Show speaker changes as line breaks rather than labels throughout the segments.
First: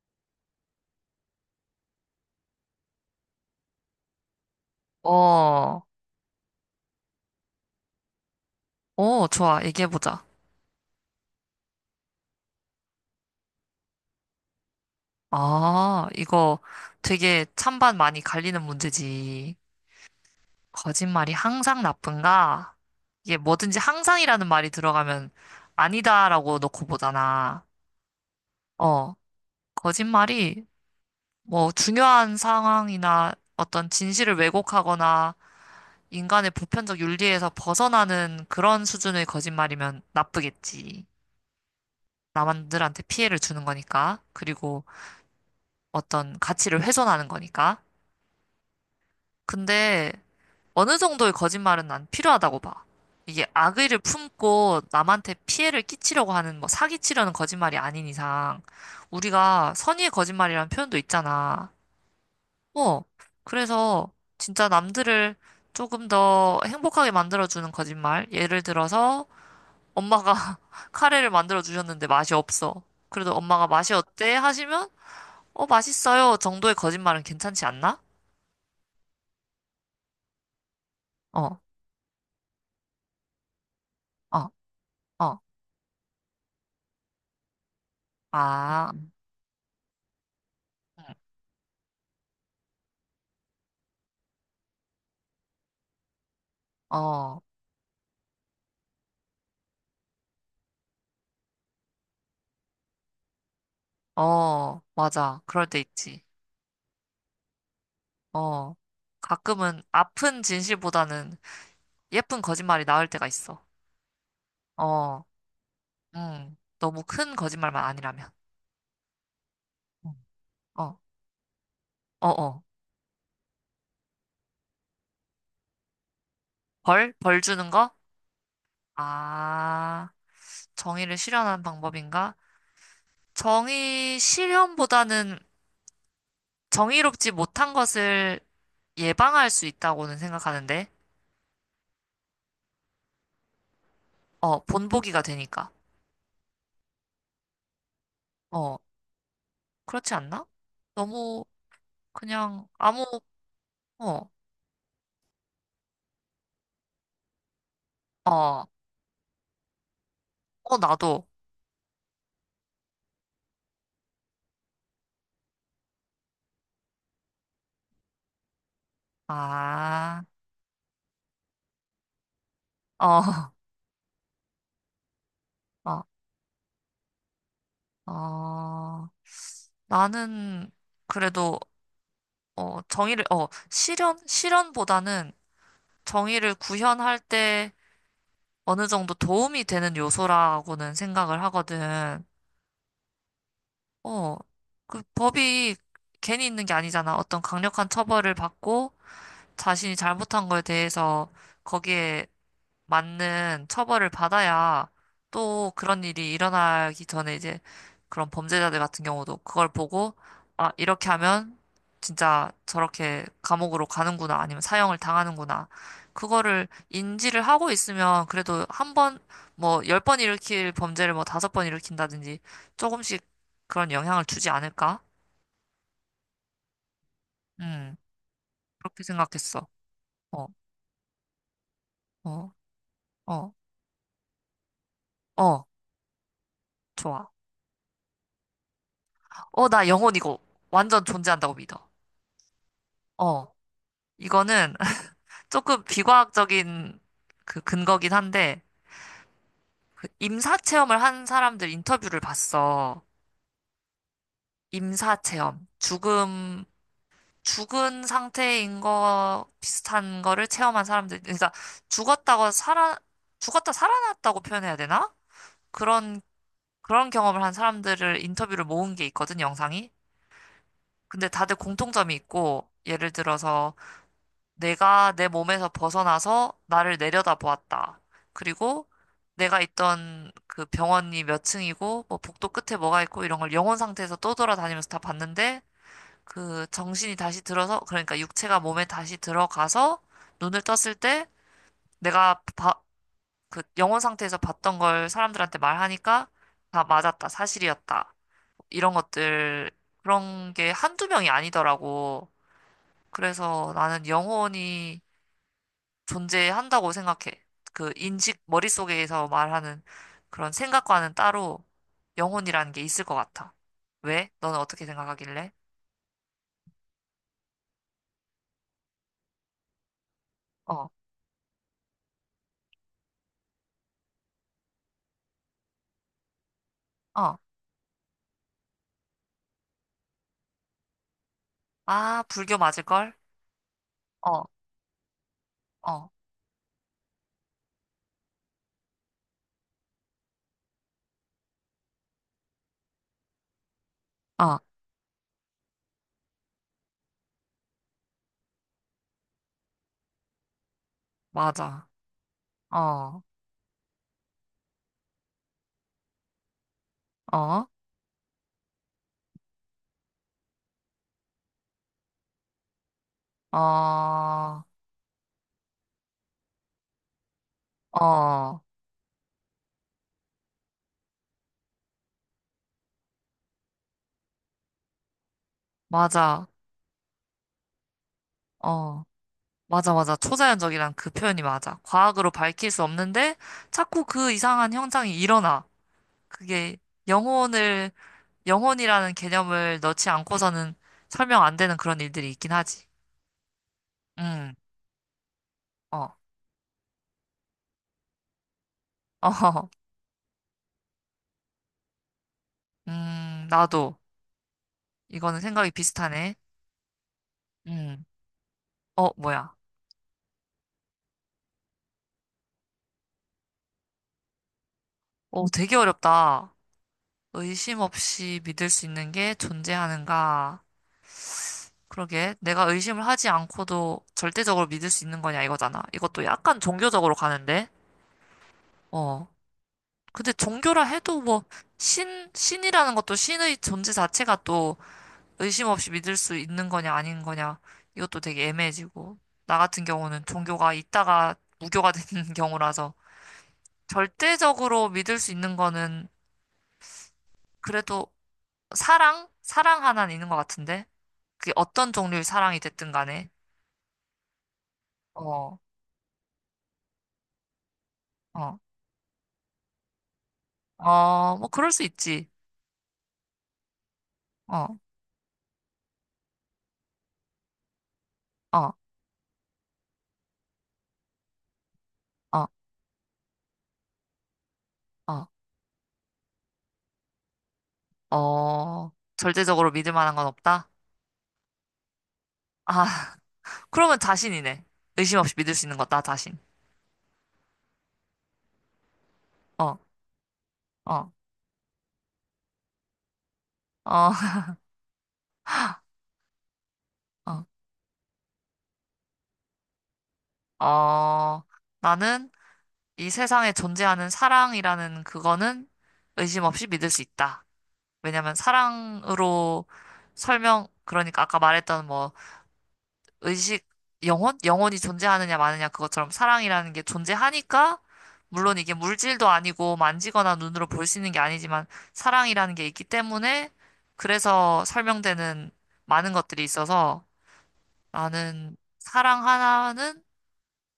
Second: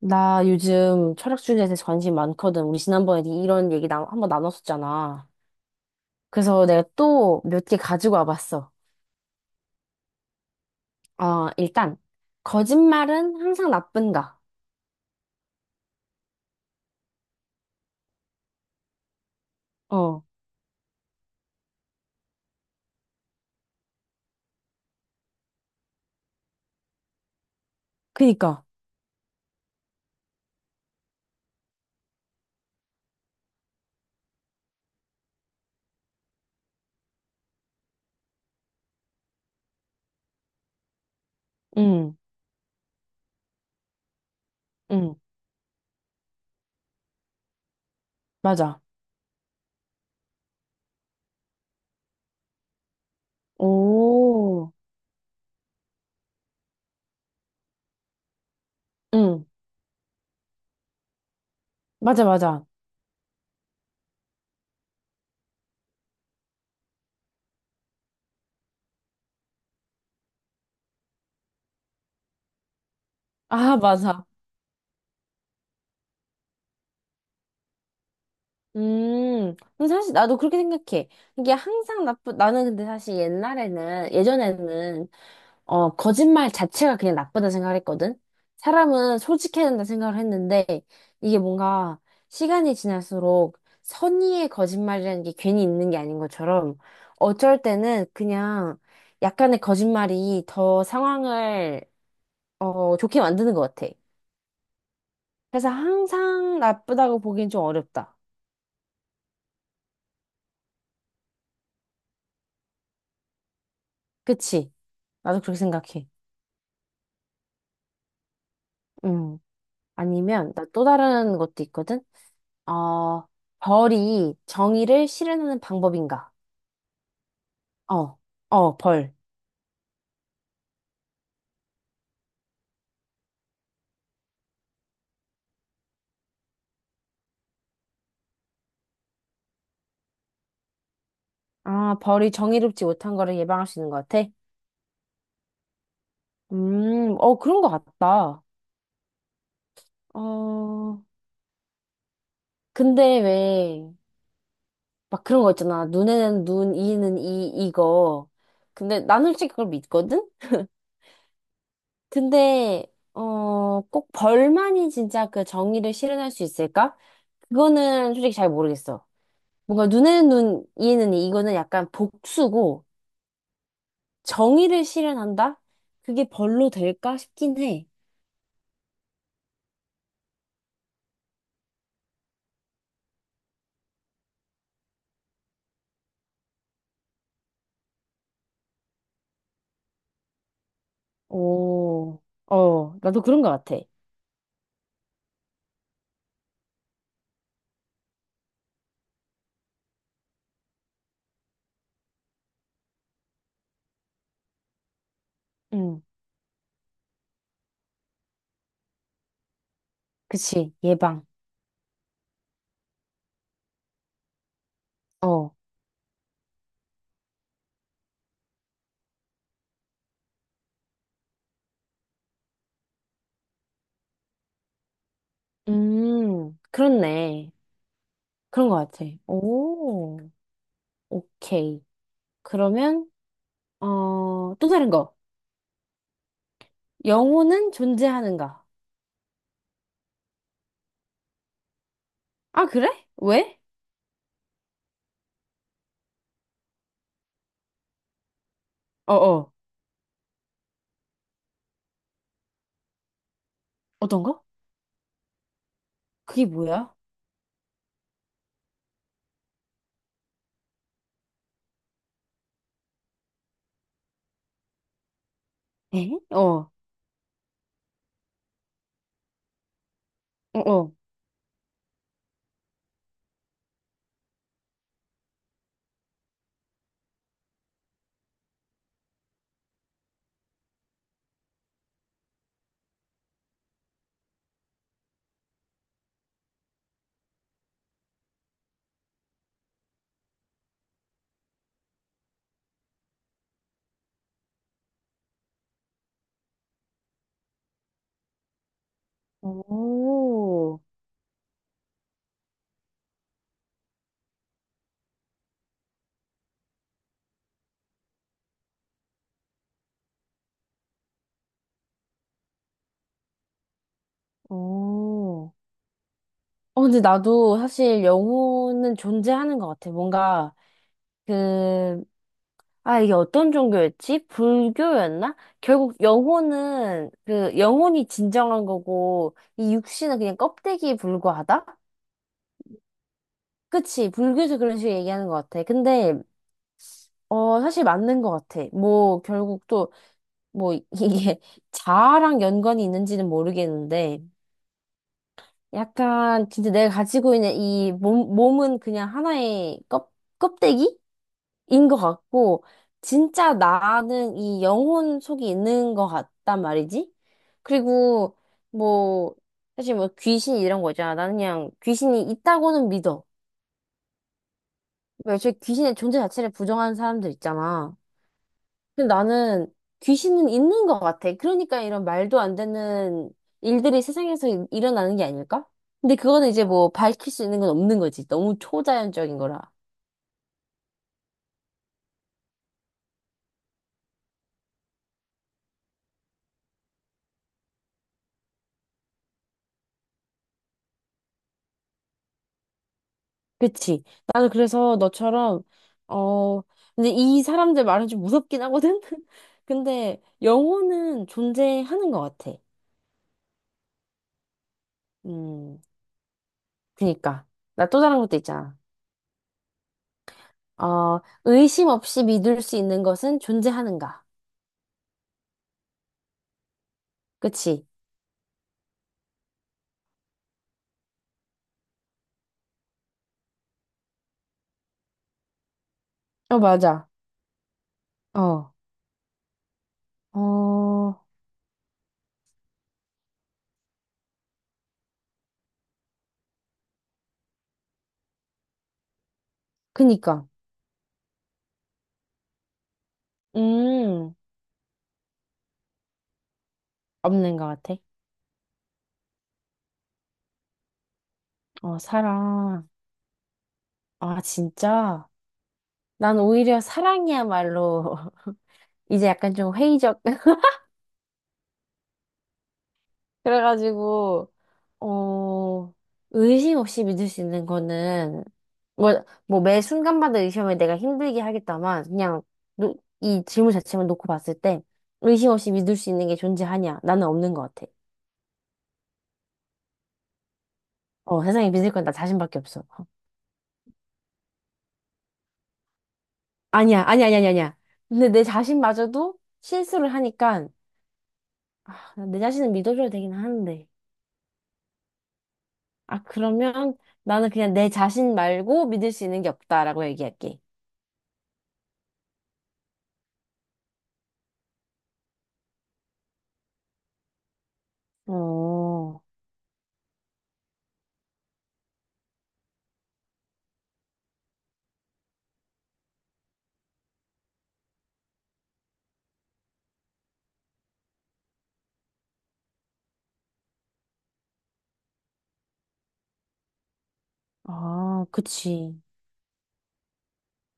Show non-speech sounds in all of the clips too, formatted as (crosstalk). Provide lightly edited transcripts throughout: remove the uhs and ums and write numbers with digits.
나 요즘 철학 주제에 대해서 관심 많거든. 우리 지난번에 이런 얘기 한번 나눴었잖아.
어,
그래서 내가 또 몇 개 가지고 와봤어.
어, 좋아. 얘기해보자.
어, 일단, 거짓말은 항상 나쁜가?
아, 이거 되게 찬반 많이 갈리는 문제지.
어,
거짓말이 항상 나쁜가? 이게 뭐든지 항상이라는 말이 들어가면 아니다라고 놓고 보잖아.
그니까.
어, 거짓말이 뭐 중요한 상황이나 어떤 진실을 왜곡하거나 인간의 보편적 윤리에서 벗어나는 그런 수준의 거짓말이면 나쁘겠지.
응,
남들한테 피해를 주는 거니까. 그리고
응,
어떤 가치를 훼손하는 거니까.
맞아.
근데 어느 정도의 거짓말은 난 필요하다고 봐. 이게 악의를
오,
품고 남한테 피해를 끼치려고 하는 뭐 사기치려는 거짓말이 아닌 이상
응,
우리가 선의의 거짓말이라는 표현도 있잖아.
맞아, 맞아.
어, 그래서 진짜 남들을 조금 더 행복하게 만들어주는 거짓말. 예를 들어서 엄마가 (laughs) 카레를 만들어 주셨는데 맛이 없어. 그래도 엄마가
아,
맛이
맞아.
어때? 하시면 어, 맛있어요 정도의 거짓말은 괜찮지 않나?
근데 사실 나도 그렇게 생각해. 이게
어.
항상 나는 근데 사실
어.
예전에는,
어,
거짓말 자체가 그냥 나쁘다 생각을 했거든?
아,
사람은 솔직해야 된다 생각을 했는데, 이게 뭔가 시간이 지날수록 선의의 거짓말이라는 게 괜히 있는 게 아닌 것처럼,
어,
어쩔 때는 그냥 약간의 거짓말이 더 상황을, 좋게 만드는 것 같아.
어, 맞아. 그럴
그래서
때 있지.
항상 나쁘다고 보기엔 좀 어렵다.
어, 가끔은 아픈 진실보다는 예쁜 거짓말이 나을 때가 있어.
그치?
어,
나도 그렇게 생각해.
응. 너무 큰 거짓말만 아니라면.
음.
응.
아니면 나 또
어,
다른 것도 있거든.
어, 어.
어, 벌이 정의를 실현하는 방법인가?
벌? 벌 주는 거?
어, 어, 벌.
아, 정의를 실현하는 방법인가? 정의 실현보다는 정의롭지 못한 것을 예방할 수 있다고는 생각하는데,
아, 벌이 정의롭지 못한 거를 예방할 수 있는 것 같아.
어, 본보기가 되니까.
어, 그런 것 같다.
어, 그렇지 않나?
어,
너무 그냥 아무,
근데 왜
어,
막 그런 거 있잖아. 눈에는 눈, 이에는 이, 이거.
어,
근데 나는 솔직히 그걸 믿거든.
어, 나도.
근데 꼭 벌만이 진짜 그 정의를 실현할 수 있을까? 그거는 솔직히 잘 모르겠어. 뭔가
아,
눈에는 눈, 이에는 이. 이거는 약간 복수고
어,
정의를 실현한다?
(laughs)
그게 벌로 될까 싶긴 해.
어, 어. 나는 그래도, 어, 정의를, 어, 실현보다는 정의를 구현할 때 어느 정도 도움이 되는 요소라고는 생각을
오,
하거든.
어, 나도 그런 것 같아.
어, 그 법이 괜히 있는 게 아니잖아. 어떤 강력한 처벌을 받고 자신이 잘못한 거에 대해서 거기에 맞는 처벌을 받아야 또
응,
그런 일이 일어나기 전에 이제 그런 범죄자들 같은 경우도 그걸 보고 아,
그치,
이렇게
예방.
하면 진짜 저렇게 감옥으로 가는구나 아니면 사형을
어,
당하는구나. 그거를 인지를 하고 있으면 그래도 한 번, 뭐, 10번 일으킬 범죄를 뭐 다섯 번 일으킨다든지 조금씩 그런 영향을 주지 않을까?
그렇네.
음,
그런 것
그렇게
같아.
생각했어.
오,
어,
오케이.
어,
그러면,
어,
또 다른 거.
어, 좋아.
영혼은 존재하는가?
어, 나 영혼 이거 완전 존재한다고 믿어.
아, 그래?
어.
왜?
이거는 (laughs) 조금 비과학적인 그 근거긴 한데,
어, 어.
그 임사 체험을 한 사람들 인터뷰를 봤어.
어떤 거?
임사 체험.
그게 뭐야?
죽은 상태인 거 비슷한 거를 체험한 사람들. 그러니까 죽었다고 살아, 죽었다 살아났다고 표현해야 되나?
에?
그런,
어,
그런 경험을 한 사람들을 인터뷰를 모은 게 있거든, 영상이.
어, 어.
근데 다들 공통점이 있고, 예를 들어서 내가 내 몸에서 벗어나서 나를 내려다보았다. 그리고 내가 있던 그 병원이 몇 층이고 뭐 복도 끝에 뭐가 있고 이런 걸 영혼 상태에서 떠돌아다니면서 다 봤는데 그 정신이 다시 들어서 그러니까 육체가 몸에 다시 들어가서 눈을 떴을 때 내가 봐- 그 영혼 상태에서 봤던 걸 사람들한테 말하니까 다 맞았다. 사실이었다. 이런 것들 그런 게
오,
한두 명이 아니더라고. 그래서 나는 영혼이 존재한다고 생각해. 그 인식, 머릿속에서 말하는 그런 생각과는 따로 영혼이라는 게 있을 것 같아. 왜? 너는 어떻게 생각하길래?
오. 어, 근데 나도 사실 영혼은 존재하는 것 같아. 뭔가,
어,
그, 아, 이게 어떤 종교였지? 불교였나? 결국
어.
영혼이 진정한 거고, 이 육신은 그냥 껍데기에 불과하다?
아, 불교 맞을걸?
그치.
어,
불교에서 그런 식으로 얘기하는 것 같아.
어,
근데, 어, 사실 맞는 것 같아. 뭐, 결국 또, 뭐, 이게 (laughs) 자아랑 연관이 있는지는 모르겠는데,
어.
약간, 진짜 내가 가지고 있는 이 몸은 그냥 하나의 껍데기?
맞아.
인 것 같고,
어,
진짜 나는 이 영혼 속이 있는 것 같단 말이지?
어,
그리고, 뭐, 사실 뭐 귀신 이런 거 있잖아. 나는 그냥 귀신이 있다고는 믿어.
어,
왜 애초에 귀신의 존재 자체를 부정하는 사람들 있잖아.
어.
근데 나는 귀신은 있는 것 같아. 그러니까 이런 말도 안 되는 일들이 세상에서 일어나는 게 아닐까? 근데
맞아.
그거는 이제 뭐 밝힐 수 있는 건 없는 거지. 너무
어.
초자연적인 거라.
맞아, 맞아. 초자연적이란 그 표현이 맞아. 과학으로 밝힐 수 없는데 자꾸 그 이상한 현상이 일어나. 그게 영혼을 영혼이라는 개념을 넣지 않고서는 설명 안 되는 그런 일들이 있긴 하지.
그치. 나는
음,
그래서 너처럼,
어, 어,
어, 근데 이 사람들 말은 좀 무섭긴 하거든? (laughs)
(laughs)
근데 영혼은 존재하는 것 같아.
나도. 이거는 생각이
음,
비슷하네.
그니까. 나 또
음,
다른 것도 있잖아.
어, 뭐야.
의심 없이 믿을 수 있는 것은 존재하는가.
오, 되게 어렵다. 의심
그치?
없이 믿을 수 있는 게 존재하는가. 그러게. 내가 의심을 하지 않고도 절대적으로 믿을 수 있는 거냐, 이거잖아. 이것도 약간
어, 맞아.
종교적으로 가는데.
어,
어. 근데 종교라
어,
해도 뭐, 신이라는 것도 신의 존재 자체가 또 의심 없이 믿을 수 있는 거냐 아닌 거냐 이것도 되게 애매해지고 나 같은 경우는
그니까.
종교가 있다가 무교가 (laughs) 되는 경우라서
음,
절대적으로 믿을 수 있는 거는
없는 것 같아.
그래도 사랑 하나는 있는 것 같은데 그게 어떤
어,
종류의 사랑이
사랑.
됐든 간에
아, 진짜.
어,
난 오히려 사랑이야말로
어,
(laughs) 이제 약간 좀 회의적.
어, 뭐 그럴 수 있지
그래가지고,
어,
어, 의심 없이 믿을 수 있는 거는,
어,
뭐, 뭐, 매 순간마다 의심을 내가 힘들게 하겠다만, 그냥,
어,
노, 이 질문 자체만 놓고 봤을 때,
어,
의심 없이 믿을 수 있는 게 존재하냐? 나는 없는 것 같아.
어 절대적으로 믿을 만한 건 없다?
어, 세상에 믿을 건 나 자신밖에 없어.
아,
어,
(laughs) 그러면 자신이네. 의심 없이 믿을 수 있는 것 나 자신.
아니야, 아니야, 아니야, 아니야. 아니야. 근데 내 자신마저도
어,
실수를 하니까,
어,
아, 내 자신은 믿어줘야 되긴 하는데.
어,
아, 그러면
(laughs) 어.
나는 그냥 내 자신 말고 믿을 수 있는 게 없다라고 얘기할게.
어, 나는 이 세상에 존재하는 사랑이라는 그거는 의심 없이 믿을 수 있다. 왜냐면
어.
사랑으로 설명, 그러니까 아까 말했던 뭐 의식, 영혼이 존재하느냐 마느냐 그것처럼 사랑이라는 게 존재하니까 물론 이게 물질도 아니고 만지거나 눈으로 볼 수 있는 게 아니지만 사랑이라는 게 있기 때문에 그래서 설명되는 많은 것들이 있어서
아,
나는
그치.
사랑 하나는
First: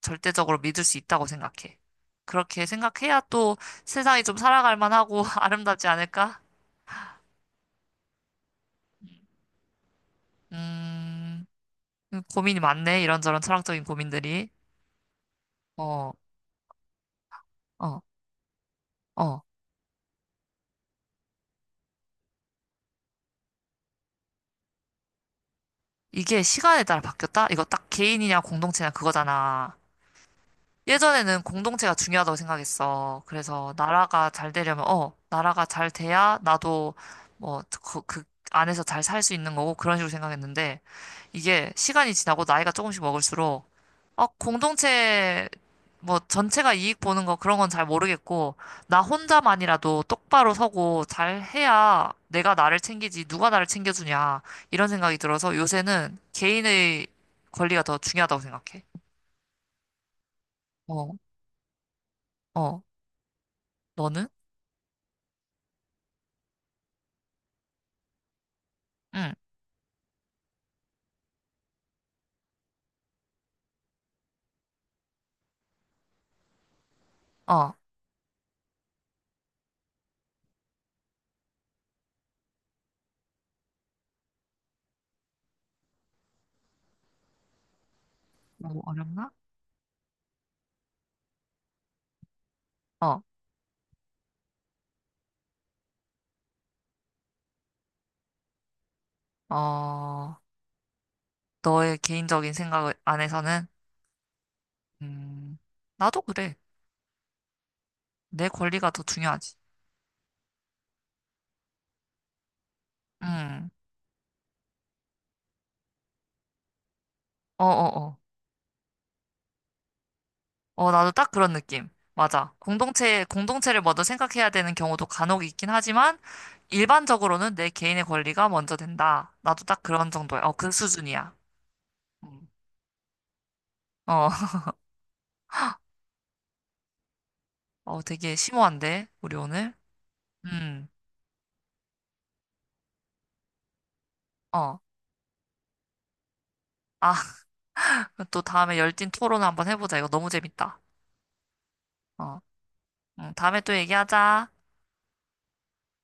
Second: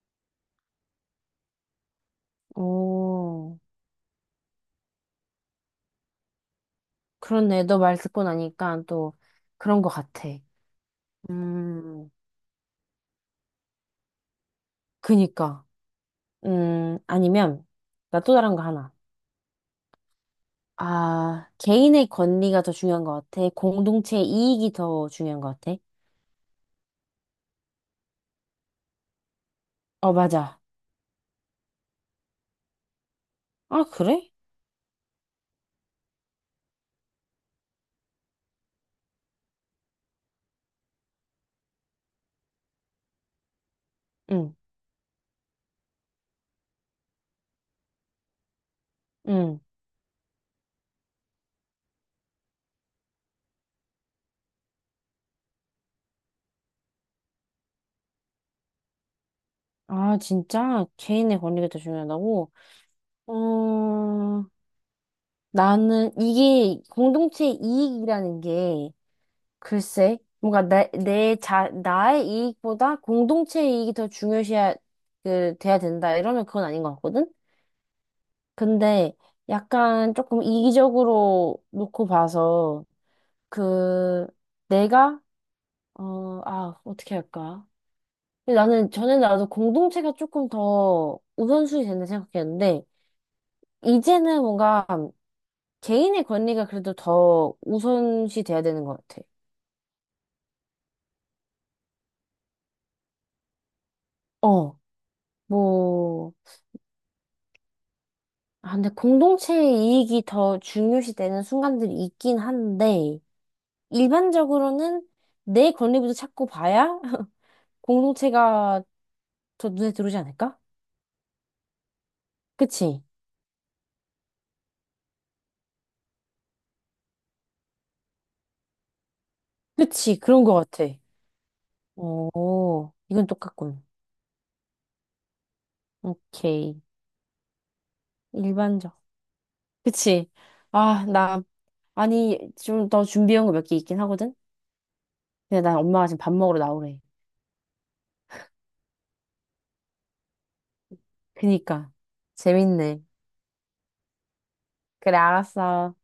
절대적으로 믿을 수 있다고 생각해. 그렇게 생각해야 또
오,
세상이 좀 살아갈 만하고 (laughs) 아름답지 않을까?
그렇네. 너 말 듣고 나니까 또 그런 것 같아.
음,
음,
고민이 많네. 이런저런 철학적인 고민들이.
그니까.
어,
아니면,
어,
나 또 다른 거 하나.
어.
아, 개인의 권리가 더 중요한 것 같아. 공동체의 이익이 더 중요한 것 같아.
이게 시간에 따라 바뀌었다? 이거 딱 개인이냐 공동체냐 그거잖아.
어, 맞아.
예전에는 공동체가 중요하다고 생각했어. 그래서
아,
나라가
그래?
잘 되려면, 어, 나라가 잘 돼야 나도 뭐, 그 안에서 잘 살 수 있는 거고, 그런 식으로 생각했는데, 이게 시간이 지나고 나이가 조금씩 먹을수록, 어,
응,
공동체, 뭐, 전체가 이익 보는 거 그런 건 잘 모르겠고, 나
응.
혼자만이라도 똑바로 서고 잘 해야 내가 나를 챙기지, 누가 나를 챙겨주냐, 이런 생각이 들어서 요새는 개인의 권리가 더 중요하다고 생각해.
아, 진짜?
어,
개인의 권리가 더 중요하다고?
어,
어,
너는?
나는 이게 공동체의 이익이라는 게
응,
글쎄, 뭔가 나의 이익보다 공동체의 이익이 더 중요시해야, 그, 돼야 된다. 이러면 그건 아닌 것 같거든?
어,
근데 약간 조금 이기적으로 놓고 봐서, 그, 내가, 아, 어떻게 할까? 근데
너무
나는, 전에
어렵나?
나도 공동체가 조금 더 우선순위 된다 생각했는데,
어,
이제는 뭔가 개인의 권리가 그래도 더 우선시 돼야 되는 것 같아.
어, 너의 개인적인 생각 안에서는,
어,
음, 나도
뭐,
그래. 내
아, 근데
권리가 더 중요하지.
공동체의 이익이 더 중요시 되는 순간들이 있긴 한데,
응,
일반적으로는 내 권리부터 찾고 봐야 (laughs)
어, 어, 어.
공동체가 더 눈에 들어오지 않을까?
어, 나도 딱 그런 느낌. 맞아.
그치?
공동체를 먼저 생각해야 되는 경우도 간혹 있긴 하지만, 일반적으로는 내 개인의 권리가 먼저 된다. 나도 딱 그런
그치,
정도야.
그런
어,
것
그
같아.
수준이야. 음.
오, 이건 똑같군.
어, (laughs)
오케이.
어, 되게
일반적.
심오한데, 우리 오늘?
그치?
음,
아, 나, 아니, 좀 더 준비한 거 몇 개 있긴 하거든?
어.
근데 난 엄마가 지금 밥 먹으러 나오래.
아, (laughs) 또 다음에 열띤 토론 한번 해보자. 이거 너무 재밌다.
그니까.
어.
재밌네.
응, 다음에 또 얘기하자.
그래, 알았어.